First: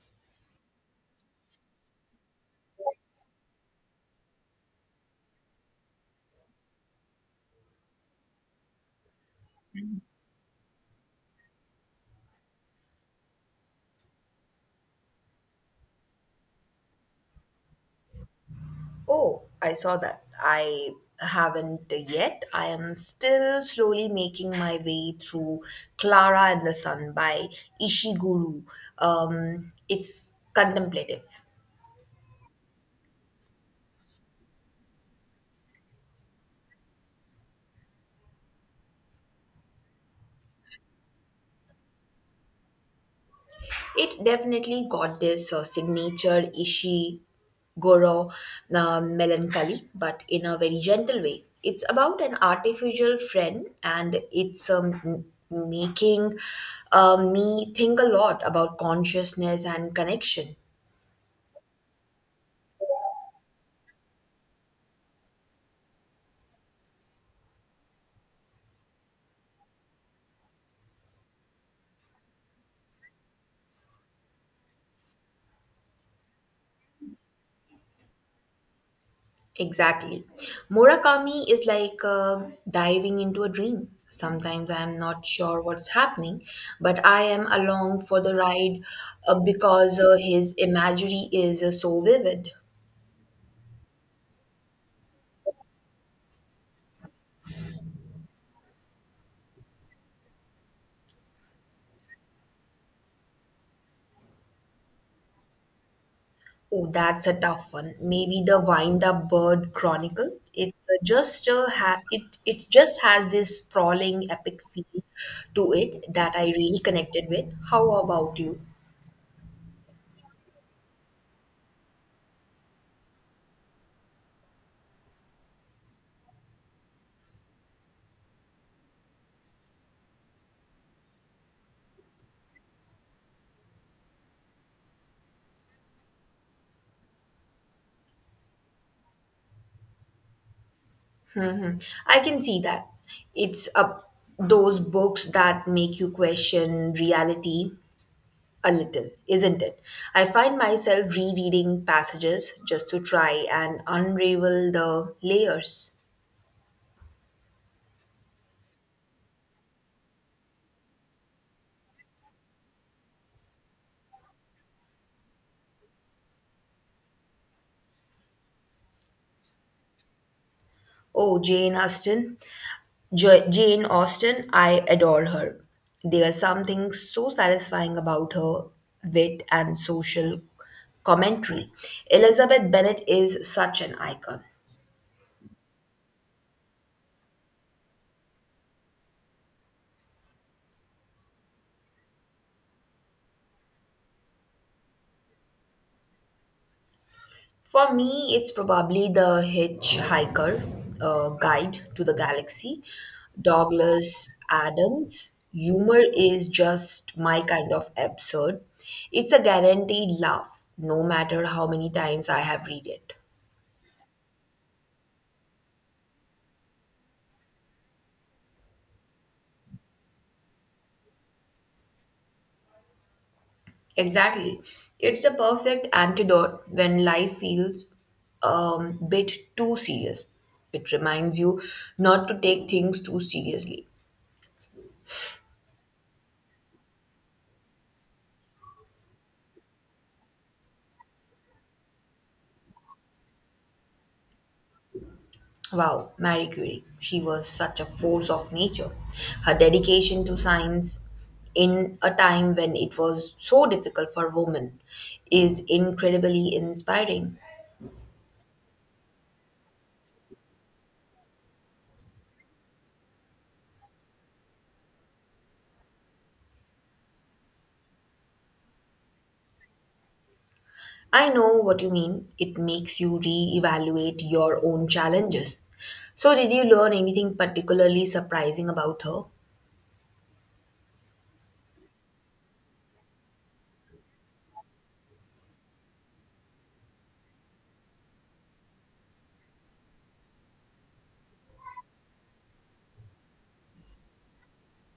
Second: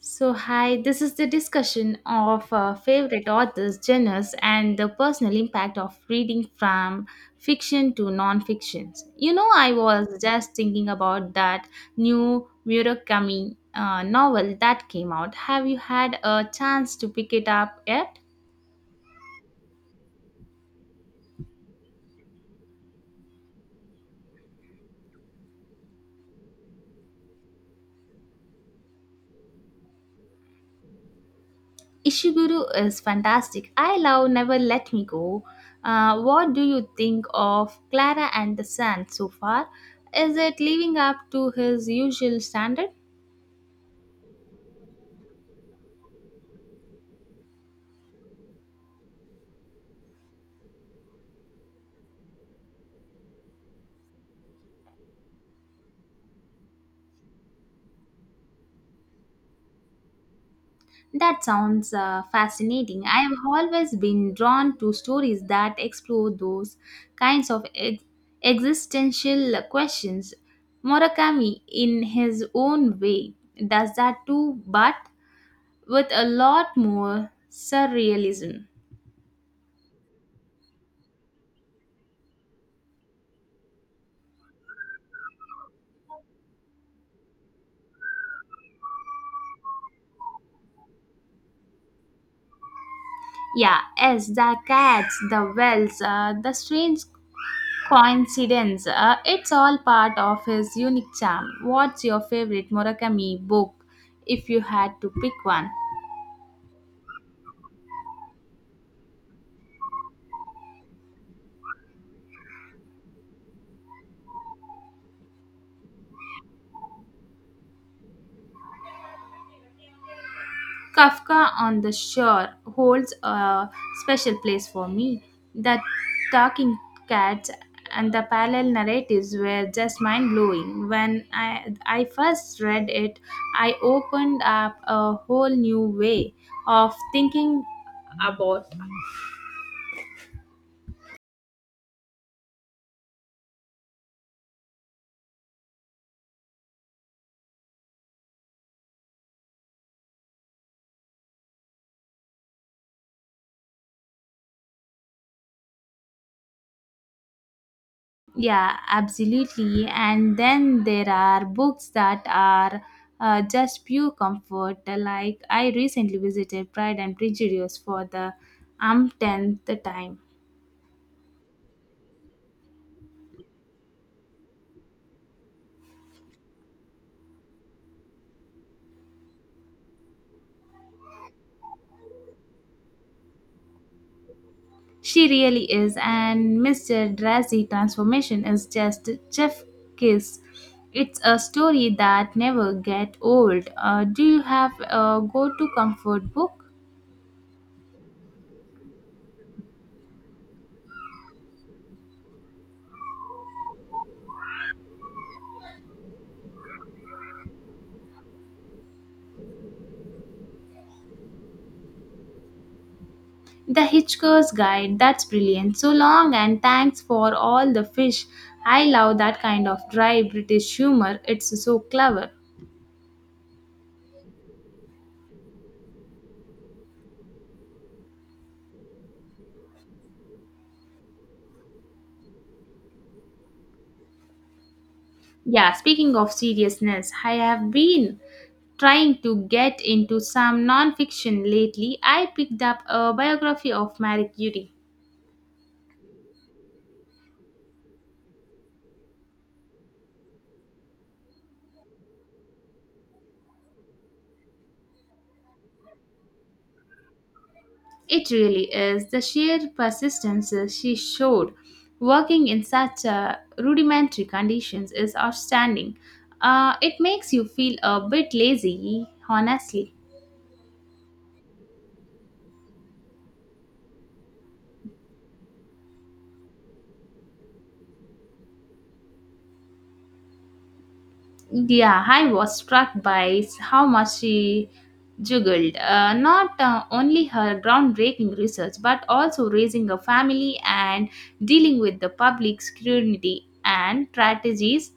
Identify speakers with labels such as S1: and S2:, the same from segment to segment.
S1: So, hi, this is the discussion of favorite authors, genres, and the personal impact of reading from fiction to non fiction. You know, I was just thinking about that new Murakami novel that came out. Have you had a chance to pick it up yet?
S2: Oh, I saw that. I haven't yet. I am still slowly making my way through Clara and the Sun by Ishiguro. It's contemplative.
S1: Ishiguro is fantastic. I love Never Let Me Go. What do you think of Clara and the Sand so far? Is it living up to his usual standard?
S2: It definitely got this signature Ishiguro melancholy, but in a very gentle way. It's about an artificial friend, and it's making me think a lot about consciousness and connection.
S1: That sounds fascinating. I have always been drawn to stories that explore those kinds of existential questions. Murakami, in his own way, does that too, but with a lot more surrealism.
S2: Exactly. Murakami is like diving into a dream. Sometimes I am not sure what's happening, but I am along for the ride because his imagery is so vivid.
S1: Yeah, as the cats, the wells, the strange coincidence, it's all part of his unique charm. What's your favorite Murakami book if you had to pick one?
S2: Oh, that's a tough one. Maybe the Wind Up Bird Chronicle. It's just it just has this sprawling epic feel to it that I really connected with. How about you?
S1: Kafka on the Shore holds a special place for me. The talking cats and the parallel narratives were just mind blowing. When I first read it, I opened up a whole new way of thinking about.
S2: I can see that. It's up those books that make you question reality a little, isn't it? I find myself rereading passages just to try and unravel the layers.
S1: Yeah, absolutely. And then there are books that are just pure comfort. Like I recently visited Pride and Prejudice for the umpteenth time.
S2: Oh, Jane Austen. Jane Austen, I adore her. There's something so satisfying about her wit and social commentary. Elizabeth Bennet is such an icon.
S1: She really is, and Mr. Drazi transformation is just Jeff Kiss. It's a story that never get old. Do you have a go-to comfort book?
S2: For me, it's probably The Hitchhiker Guide to the Galaxy. Douglas Adams' humor is just my kind of absurd. It's a guaranteed laugh, no matter how many times I have read it.
S1: The Hitchhiker's Guide. That's brilliant. So long and thanks for all the fish. I love that kind of dry British humor. It's so clever.
S2: Exactly. It's a perfect antidote when life feels a bit too serious. It reminds you not to take things too seriously.
S1: Yeah, speaking of seriousness, I have been trying to get into some non-fiction lately. I picked up a biography of Marie Curie.
S2: Wow, Marie Curie. She was such a force of nature. Her dedication to science in a time when it was so difficult for women is incredibly inspiring.
S1: It really is. The sheer persistence she showed working in such rudimentary conditions is outstanding. It makes you feel a bit lazy, honestly.
S2: I know what you mean. It makes you re-evaluate your own challenges. So, did you learn anything particularly surprising about her?
S1: Yeah, I was struck by how much she juggled. Not only her groundbreaking research, but also raising a family and dealing with the public scrutiny and strategies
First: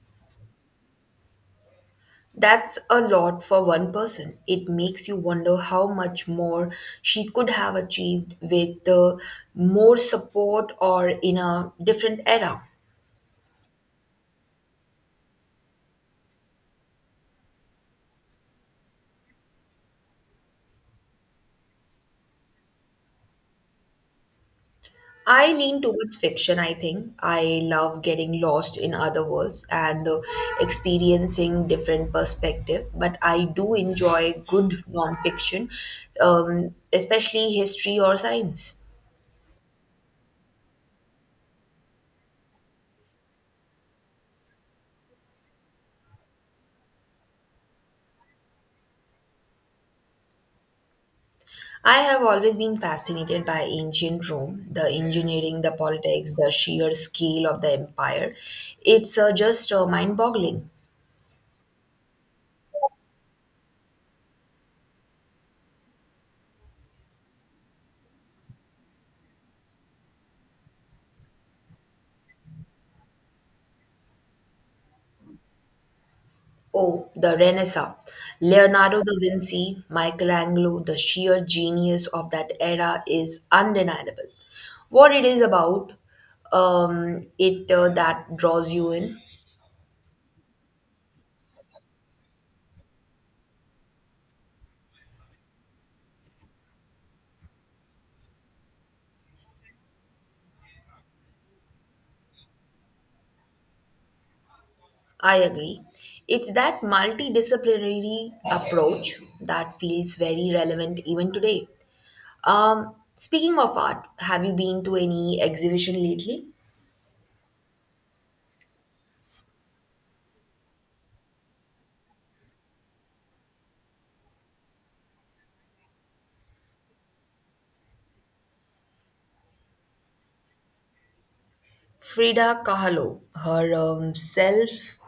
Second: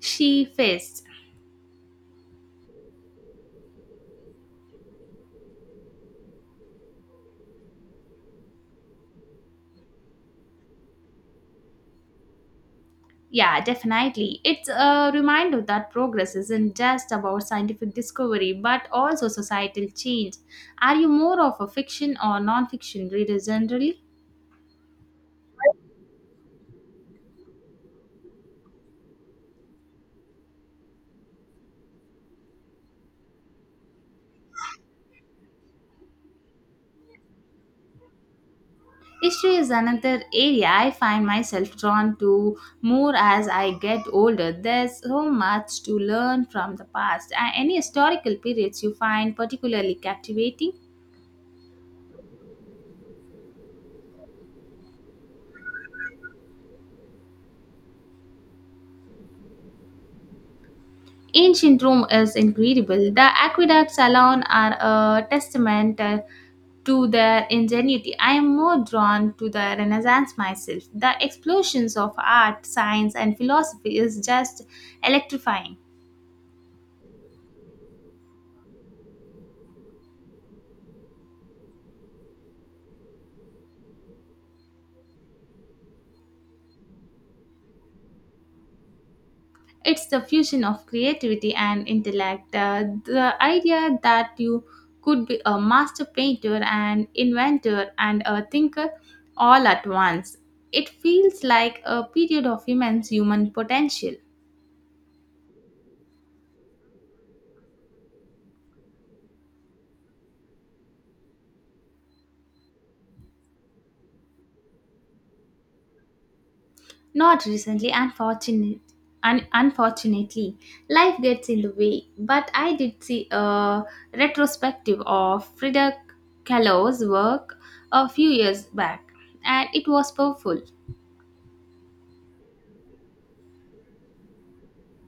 S1: she faced.
S2: That's a lot for one person. It makes you wonder how much more she could have achieved with more support or in a different era.
S1: Yeah, definitely. It's a reminder that progress isn't just about scientific discovery, but also societal change. Are you more of a fiction or non-fiction reader generally?
S2: I lean towards fiction, I think. I love getting lost in other worlds and experiencing different perspective, but I do enjoy good nonfiction, especially history or science.
S1: History is another area I find myself drawn to more as I get older. There's so much to learn from the past. Are any historical periods you find particularly captivating?
S2: I have always been fascinated by ancient Rome, the engineering, the politics, the sheer scale of the empire. It's just mind boggling.
S1: Ancient Rome is incredible. The aqueducts alone are a testament to their ingenuity. I am more drawn to the Renaissance myself. The explosions of art, science, and philosophy is just electrifying.
S2: Oh, the Renaissance. Leonardo da Vinci, Michelangelo, the sheer genius of that era is undeniable. What it is about, it that draws you in.
S1: It's the fusion of creativity and intellect. The idea that you could be a master painter, an inventor, and a thinker all at once. It feels like a period of immense human potential.
S2: I agree. It's that multidisciplinary approach that feels very relevant even today. Speaking of art, have you been to any exhibition lately?
S1: Not recently, unfortunately. Life gets in the way, but I did see a retrospective of Frida Kahlo's work a few years back, and it was powerful.
S2: Frida Kahlo,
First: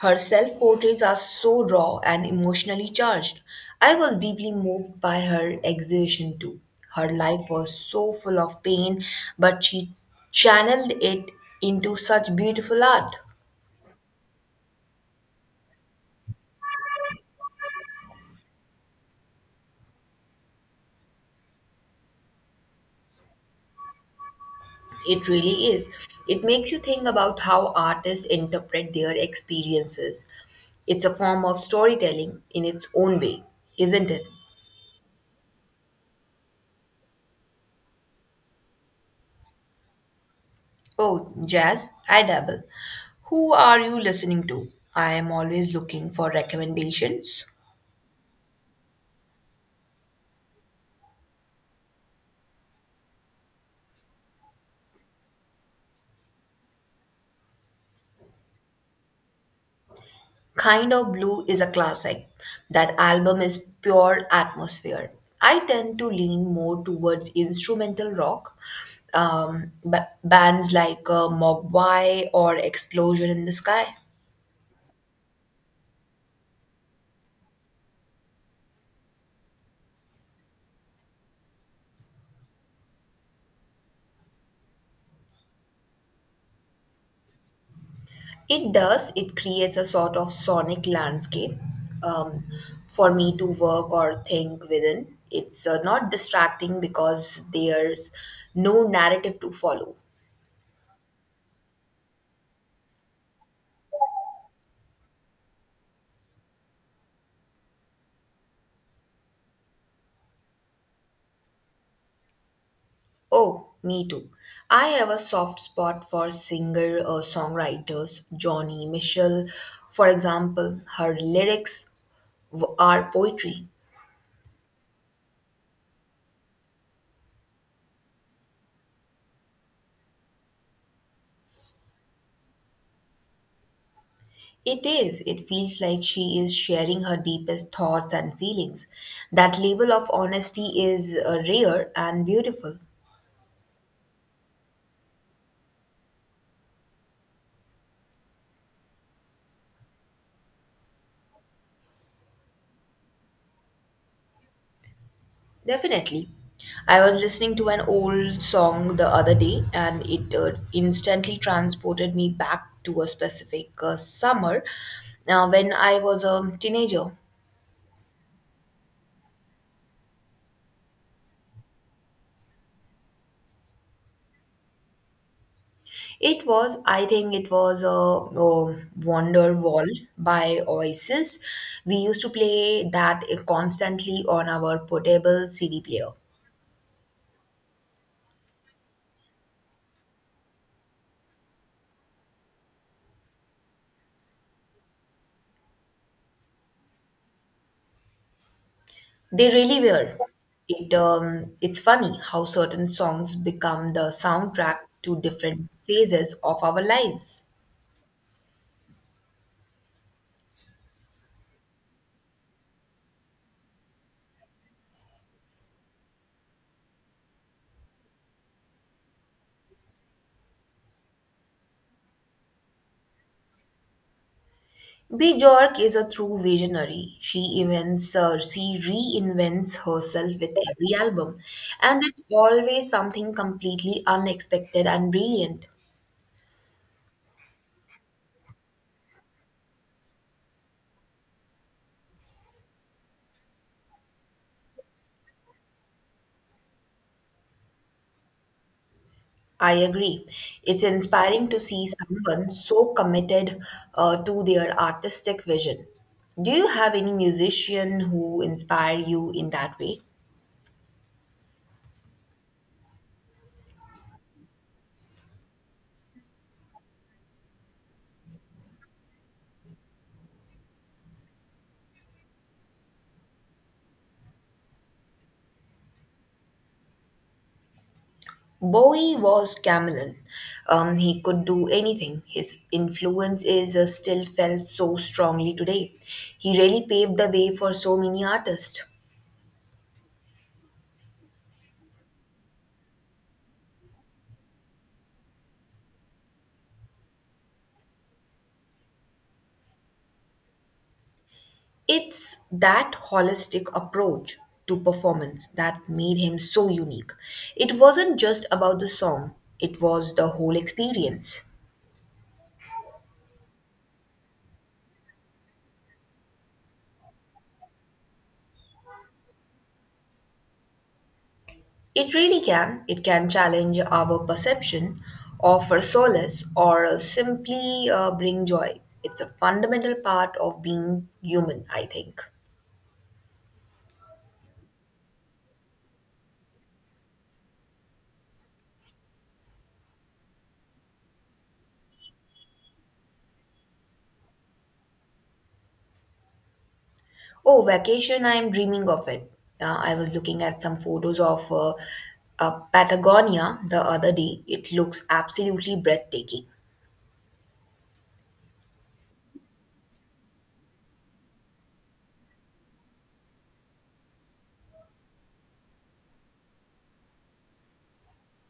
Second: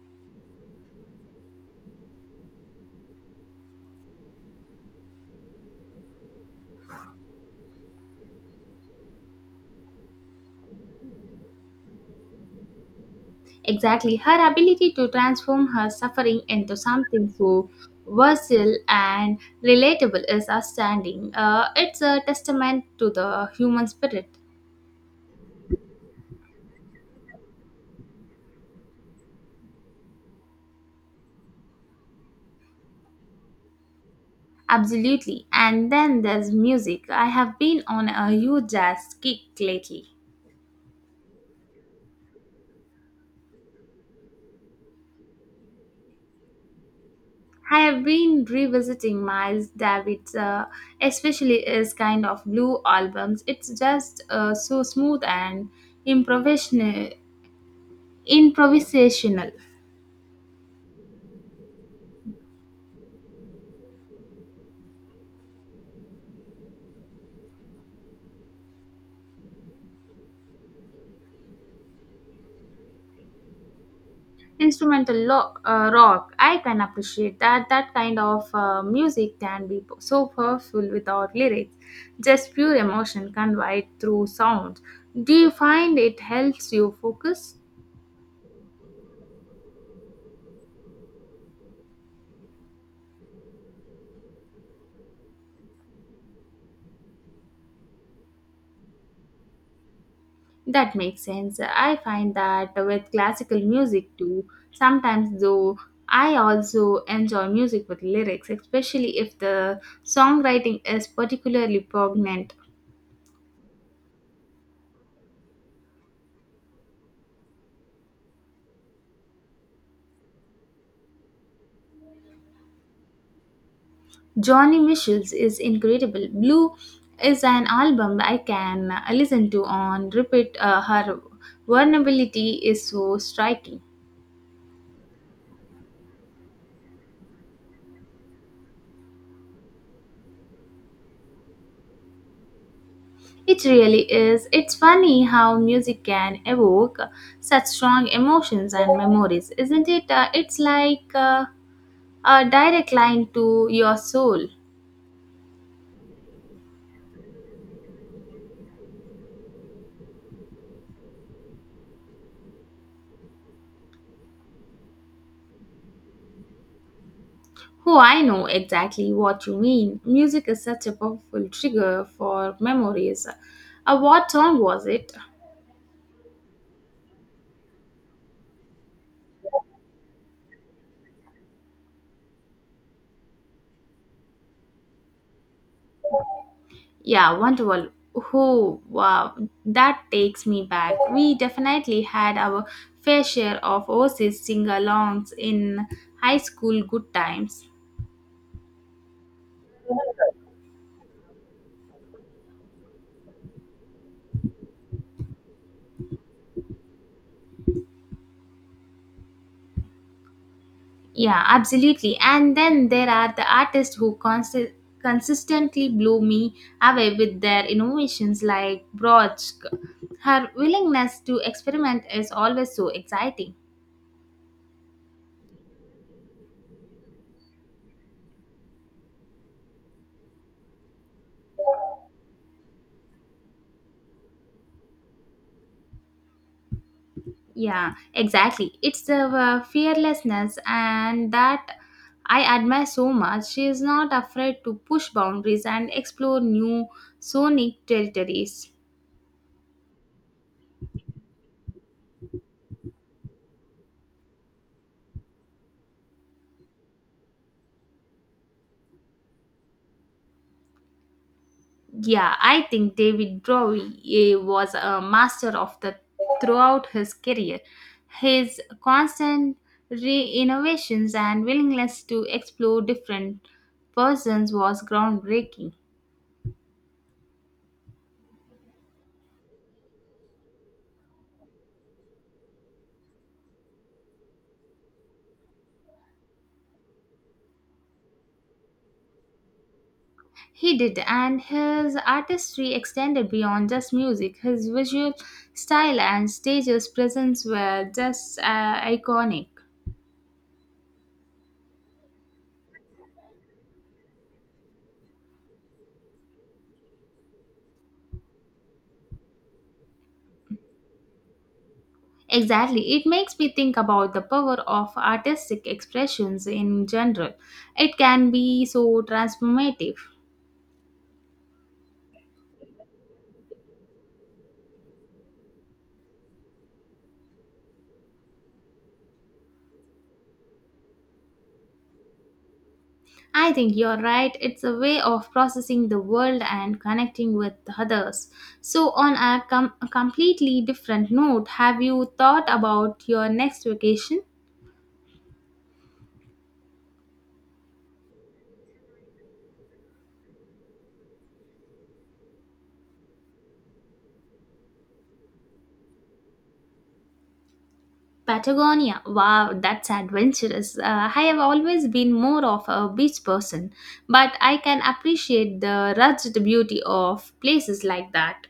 S2: her self portraits are so raw and emotionally charged. I was deeply moved by her exhibition too. Her life was so full of pain, but she channeled it into such beautiful art.
S1: Exactly, her ability to transform her suffering into something so versatile and relatable is outstanding. It's a testament to the human spirit.
S2: It really is. It makes you think about how artists interpret their experiences. It's a form of storytelling in its own way, isn't it?
S1: Absolutely. And then there's music. I have been on a huge jazz kick lately.
S2: Oh, jazz, I dabble. Who are you listening to? I am always looking for recommendations.
S1: I have been revisiting Miles David's, especially his kind of blue albums. It's just so smooth and improvisational. improvisational.
S2: Kind of Blue is a classic. That album is pure atmosphere. I tend to lean more towards instrumental rock. Bands like Mogwai or Explosion in the Sky.
S1: Instrumental rock, I can appreciate that. That kind of music can be so powerful without lyrics, just pure emotion conveyed through sound. Do you find it helps you focus?
S2: It does. It creates a sort of sonic landscape um, for me to work or think within. It's not distracting because there's no narrative to follow.
S1: That makes sense. I find that with classical music too sometimes, though I also enjoy music with lyrics, especially if the songwriting is particularly poignant.
S2: Oh, me too. I have a soft spot for singer songwriters, Johnny Mitchell, for example. Her lyrics are poetry.
S1: Johnny Mitchell's is incredible. Blue is an album I can listen to on repeat. Her vulnerability is so striking.
S2: It is. It feels like she is sharing her deepest thoughts and feelings. That level of honesty is rare and beautiful.
S1: It really is. It's funny how music can evoke such strong emotions and memories, isn't it? It's like a direct line to your soul.
S2: Definitely. I was listening to an old song the other day, and it instantly transported me back to a specific summer when I was a teenager.
S1: Oh, I know exactly what you mean. Music is such a powerful trigger for memories. What song was it?
S2: It was, I think it was a Wonder Wall by Oasis. We used to play that constantly on our portable CD player.
S1: Yeah, wonderful. Oh, wow. That takes me back. We definitely had our fair share of overseas sing alongs in high school good times.
S2: They really were. It's funny how certain songs become the soundtrack to different phases of our lives.
S1: Yeah, absolutely. And then there are the artists who consistently blow me away with their innovations like Brodsky. Her willingness to experiment is always so exciting.
S2: Bjork is a true visionary. She reinvents herself with every album, and it's always something completely unexpected and brilliant.
S1: Yeah, exactly. It's the fearlessness and that I admire so much. She is not afraid to push boundaries and explore new sonic territories.
S2: I agree. It's inspiring to see someone so committed to their artistic vision. Do you have any musician who inspire you in that way?
S1: Yeah, I think David Bowie was a master of that throughout his career. His constant re-innovations and willingness to explore different persons was groundbreaking.
S2: Bowie was chameleon. He could do anything. His influence is still felt so strongly today. He really paved the way for so many artists.
S1: He did, and his artistry extended beyond just music. His visual style and stage's presence were just iconic.
S2: It's that holistic approach to performance that made him so unique. It wasn't just about the song, it was the whole experience.
S1: Exactly. It makes me think about the power of artistic expressions in general. It can be so transformative.
S2: It really can. It can challenge our perception, offer solace, or simply bring joy. It's a fundamental part of being human, I think.
S1: I think you're right. It's a way of processing the world and connecting with others. So, on a completely different note, have you thought about your next vacation?
S2: Oh, vacation, I'm dreaming of it. I was looking at some photos of Patagonia the other day. It looks absolutely breathtaking.
S1: Patagonia. Wow, that's adventurous. I have always been more of a beach person, but I can appreciate the rugged beauty of places like that.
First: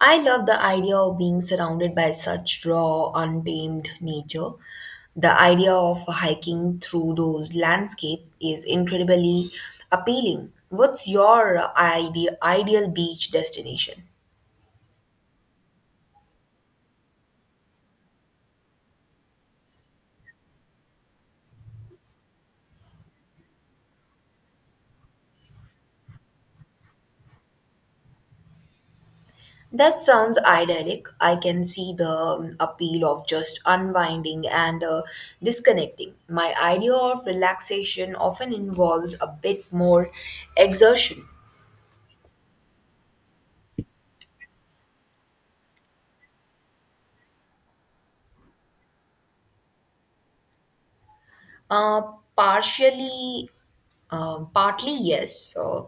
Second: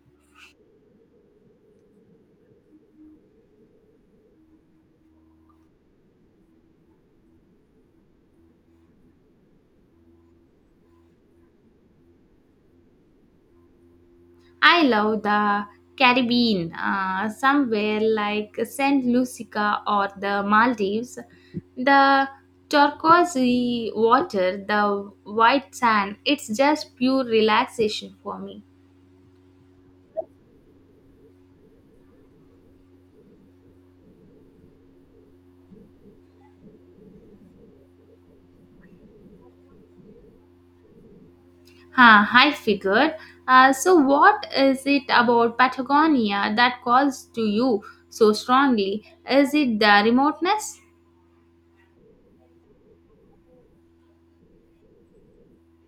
S2: I love the idea of being surrounded by such raw, untamed nature. The idea of hiking through those landscapes is incredibly appealing. What's your ideal beach destination?
S1: I love the Caribbean, somewhere like Saint Lucia or the Maldives. The turquoise water, the white sand, it's just pure relaxation for me.
S2: That sounds idyllic. I can see the appeal of just unwinding and disconnecting. My idea of relaxation often involves a bit more exertion.
S1: Huh, I figured. So, what is it about Patagonia that calls to you so strongly? Is it the remoteness?
S2: Uh, Partially, partly yes,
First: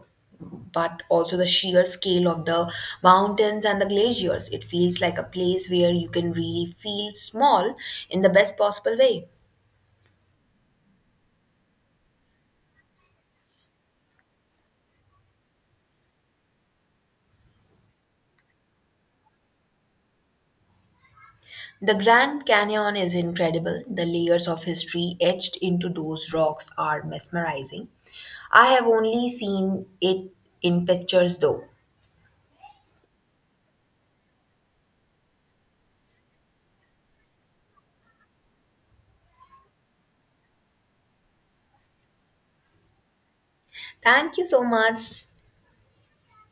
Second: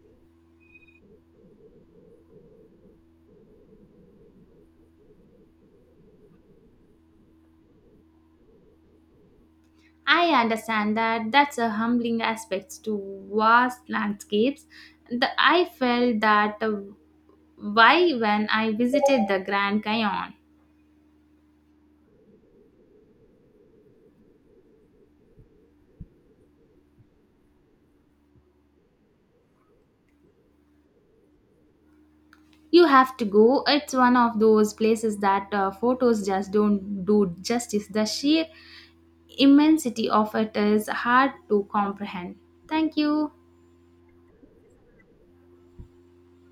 S2: but also the sheer scale of the mountains and the glaciers. It feels like a place where you can really feel small in the best possible way.
S1: I understand that. That's a humbling aspect to vast landscapes. I felt that why when I visited the Grand Canyon.
S2: The Grand Canyon is incredible. The layers of history etched into those rocks are mesmerizing. I have only seen it in pictures though.
S1: You have to go. It's one of those places that photos just don't do justice. The sheer immensity of it is hard to comprehend. Thank you.
S2: Thank you so much.